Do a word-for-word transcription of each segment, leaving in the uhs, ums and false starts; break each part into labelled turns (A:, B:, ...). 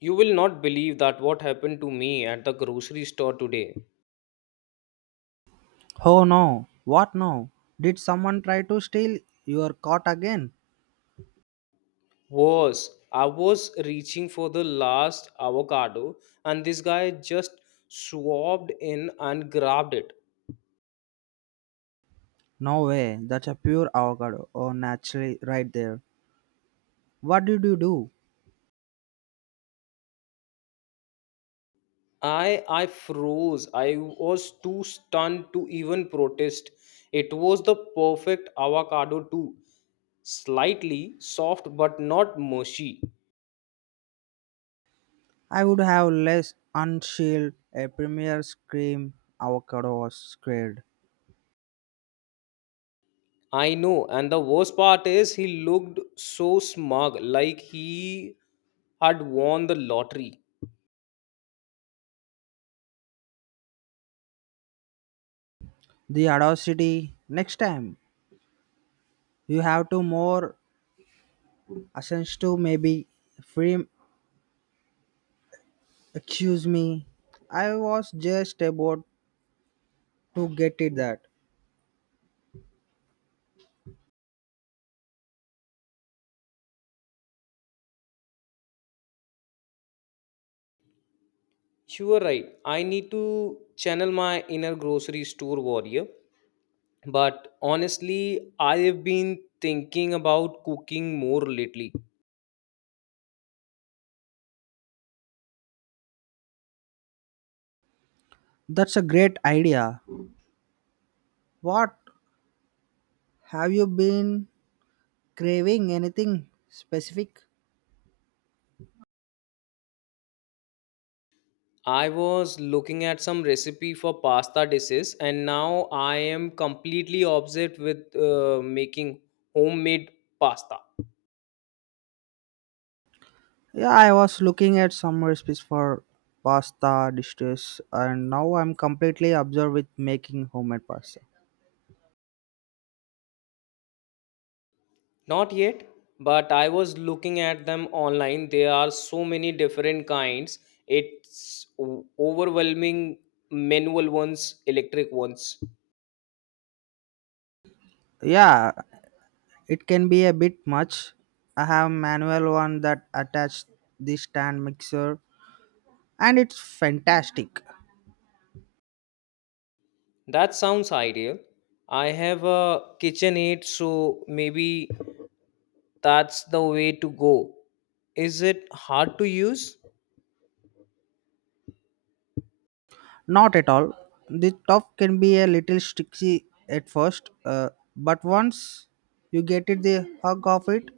A: You will not believe that what happened to me at the grocery store today
B: Oh no, what now? Did someone try to steal your cot again?
A: was I was reaching for the last avocado and this guy just swabbed in and grabbed it.
B: No way, that's a pure avocado. Oh, naturally, right there. What did you do?
A: I I froze. I was too stunned to even protest. It was the perfect avocado too. Slightly soft but not mushy.
B: I would have less unshield a premier scream avocado was scared.
A: I know, and the worst part is he looked so smug, like he had won the lottery.
B: The audacity next time. You have to more ascends to maybe free excuse me. I was just about to get it that.
A: You were right. I need to channel my inner grocery store warrior. But honestly, I have been thinking about cooking more lately.
B: That's a great idea. What have you been craving anything specific?
A: I was looking at some recipe for pasta dishes, and now I am completely obsessed with uh, making homemade pasta.
B: Yeah, I was looking at some recipes for pasta dishes, and now I'm completely absorbed with making homemade pasta.
A: Not yet, but I was looking at them online. There are so many different kinds. It's o- overwhelming manual ones, electric ones.
B: Yeah, it can be a bit much. I have manual one that attached the stand mixer, and it's fantastic.
A: That sounds ideal. I have a KitchenAid, so maybe that's the way to go. Is it hard to use?
B: Not at all. The top can be a little sticky at first, uh, but once you get it the hug of it,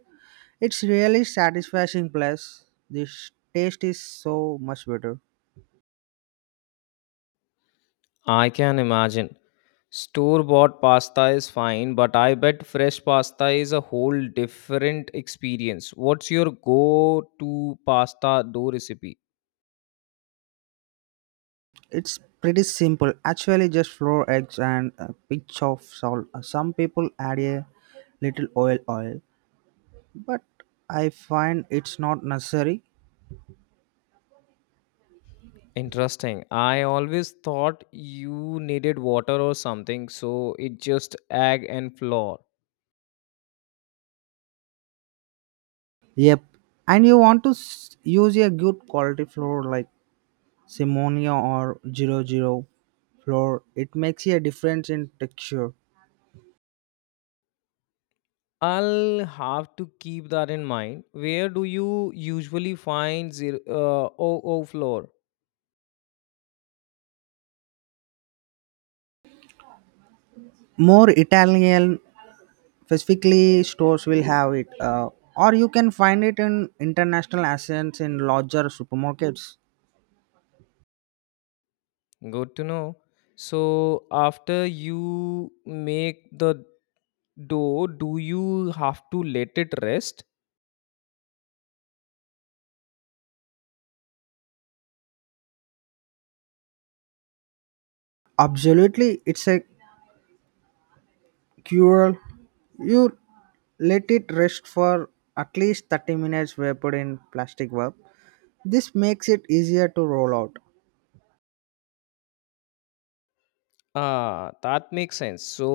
B: it's really satisfying plus this taste is so much better.
A: I can imagine. Store bought pasta is fine, but I bet fresh pasta is a whole different experience. What's your go to pasta dough recipe?
B: It's pretty simple. Actually just flour eggs and a pinch of salt. Uh, Some people add a little oil oil, but I find it's not necessary.
A: Interesting. I always thought you needed water or something, so it just egg and flour.
B: Yep. And you want to s- use a good quality flour like Simonia or zero zero flour. It makes a difference in texture.
A: I'll have to keep that in mind. Where do you usually find zero, uh, O O flour?
B: More Italian specifically stores will have it, uh, or you can find it in international accents in larger supermarkets.
A: Good to know. So after you make the do do you have to let it rest?
B: Absolutely, it's a cure. You let it rest for at least thirty minutes wrapped in plastic wrap. This makes it easier to roll out.
A: Ah, that makes sense, so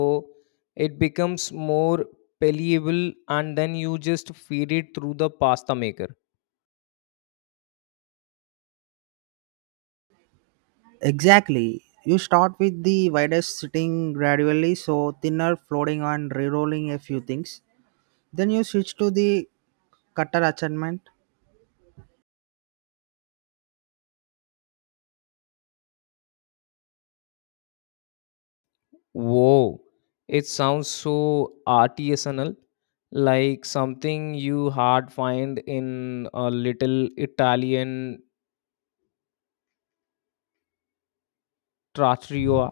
A: it becomes more palatable and then you just feed it through the pasta maker.
B: Exactly, you start with the widest sitting gradually so thinner floating and re-rolling a few things, then you switch to the cutter attachment.
A: Whoa, it sounds so artisanal, like something you hard find in a little Italian trattoria.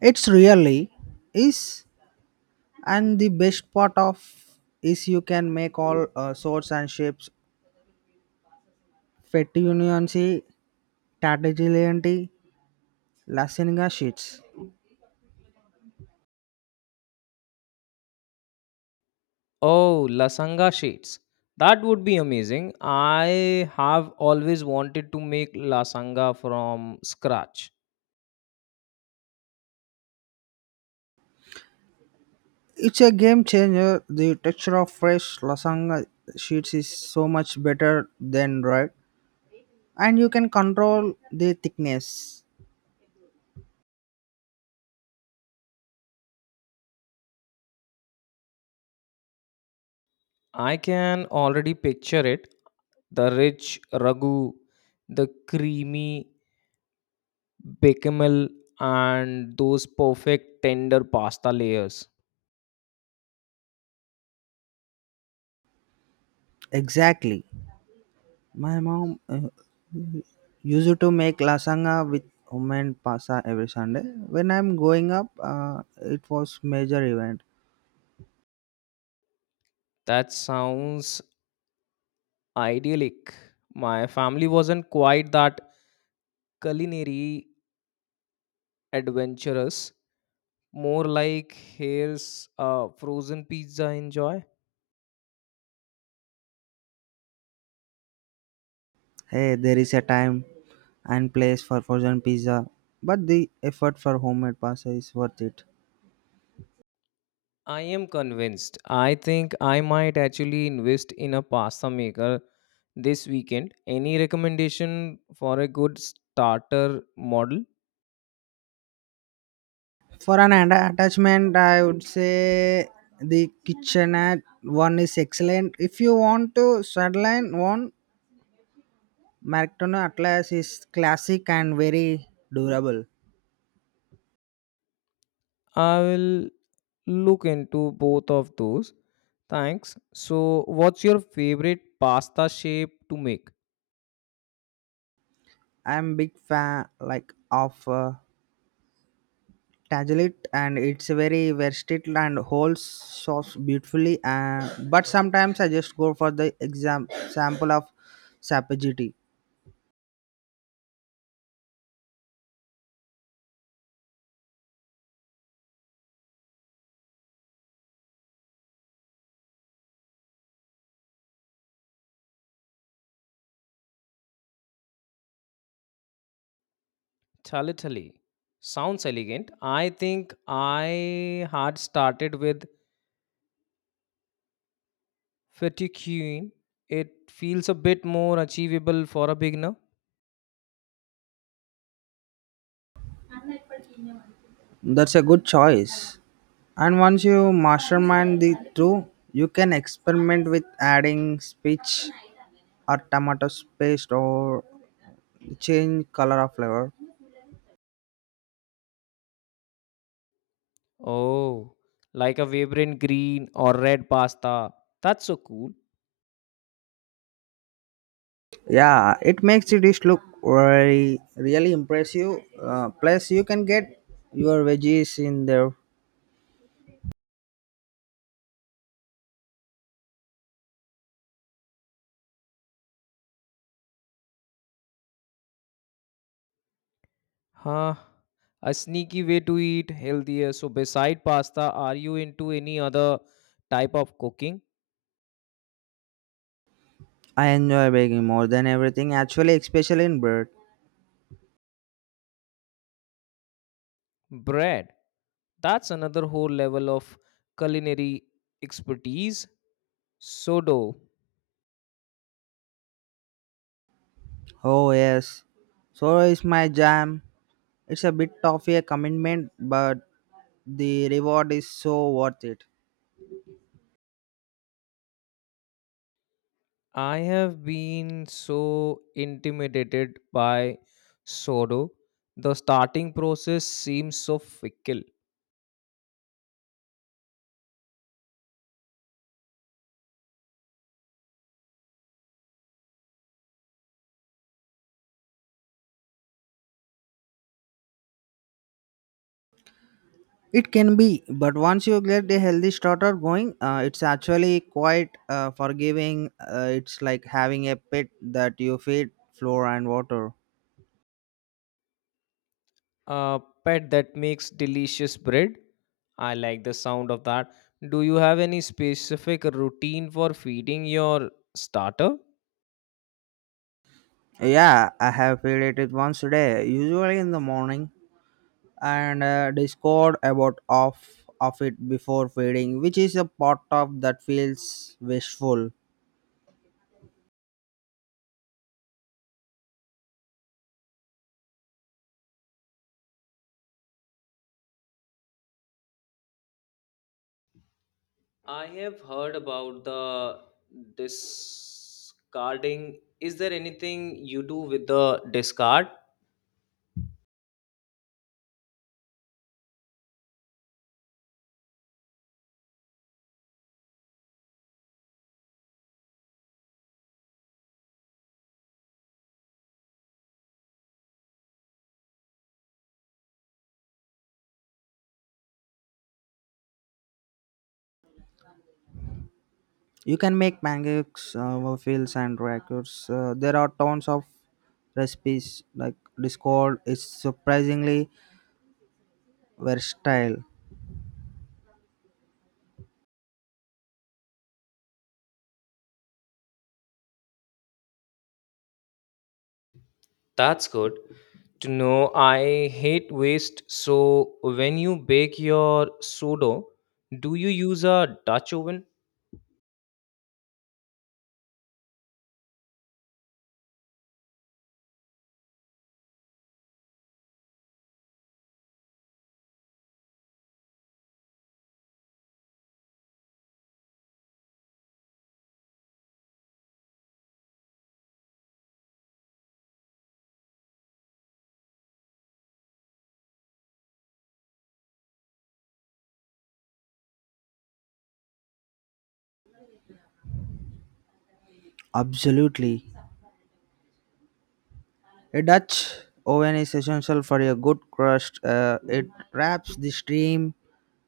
B: It's really is. And the best part of is you can make all uh, sorts and shapes. Fetty Unionsi, Tatagilianti, Lasanga sheets.
A: Oh, lasanga sheets. That would be amazing. I have always wanted to make lasanga from scratch.
B: It's a game changer. The texture of fresh lasagna sheets is so much better than dried, and you can control the thickness.
A: I can already picture it. The rich ragu, the creamy bechamel, and those perfect tender pasta layers.
B: Exactly. My mom uh, used to make lasagna with homemade pasta every Sunday. When I'm growing up, uh, it was major event.
A: That sounds idyllic. My family wasn't quite that culinary adventurous. More like here's a frozen pizza enjoy.
B: Hey, there is a time and place for frozen pizza, but the effort for homemade pasta is worth it.
A: I am convinced. I think I might actually invest in a pasta maker this weekend. Any recommendation for a good starter model?
B: For an atta- attachment, I would say the kitchenette one is excellent. If you want to sideline one, Merctono Atlas is classic and very durable.
A: I will look into both of those. Thanks. So, what's your favorite pasta shape to make?
B: I'm big fan like of uh, Tagelit and it's very versatile and holds sauce beautifully and but sometimes I just go for the exam sample of sapagiti.
A: Chale chale. Sounds elegant. I think I had started with fettuccine. It feels a bit more achievable for a beginner.
B: That's a good choice. And once you mastermind the two, you can experiment with adding speech or tomato paste or change color of flavor.
A: Oh, like a vibrant green or red pasta. That's so cool.
B: Yeah, it makes the dish look very really impressive. Uh, plus, you can get your veggies in there.
A: Huh. A sneaky way to eat healthier. So, beside pasta, are you into any other type of cooking?
B: I enjoy baking more than everything, actually, especially in bread.
A: Bread. That's another whole level of culinary expertise. So, do
B: Oh, yes. So is my jam. It's a bit of a commitment, but the reward is so worth it.
A: I have been so intimidated by sourdough. The starting process seems so fickle.
B: It can be, but once you get a healthy starter going, uh, it's actually quite uh, forgiving. Uh, it's like having a pet that you feed flour and water.
A: A pet that makes delicious bread. I like the sound of that. Do you have any specific routine for feeding your starter?
B: Yeah, I have fed it once today, usually in the morning. And uh, discord about off of it before feeding which is a part of that feels wishful.
A: I have heard about the discarding. Is there anything you do with the discard?
B: You can make pancakes, uh, fields and records. Uh, there are tons of recipes like discord is surprisingly versatile.
A: That's good to know. I hate waste. So, when you bake your sourdough, do you use a Dutch oven?
B: Absolutely, a dutch oven is essential for a good crust. Uh, it wraps the steam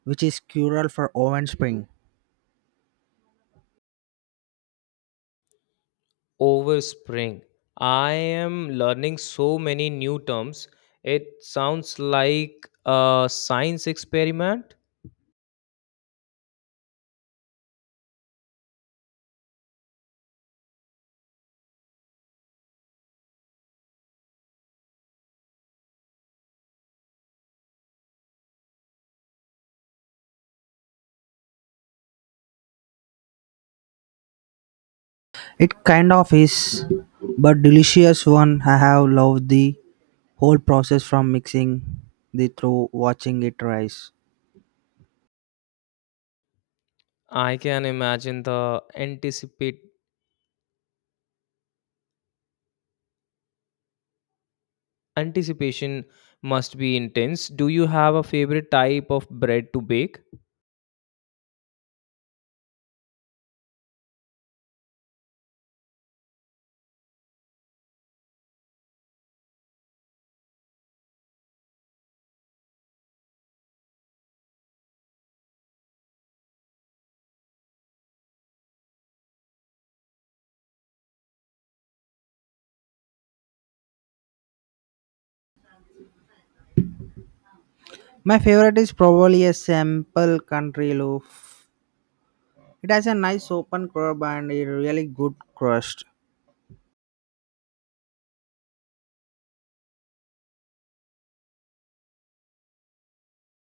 B: which is crucial for oven spring.
A: Over spring. I am learning so many new terms. It sounds like a science experiment.
B: It kind of is, but delicious one. I have loved the whole process from mixing the through watching it rise.
A: I can imagine the anticipate anticipation must be intense. Do you have a favorite type of bread to bake?
B: My favorite is probably a simple country loaf. It has a nice open curb and a really good crust.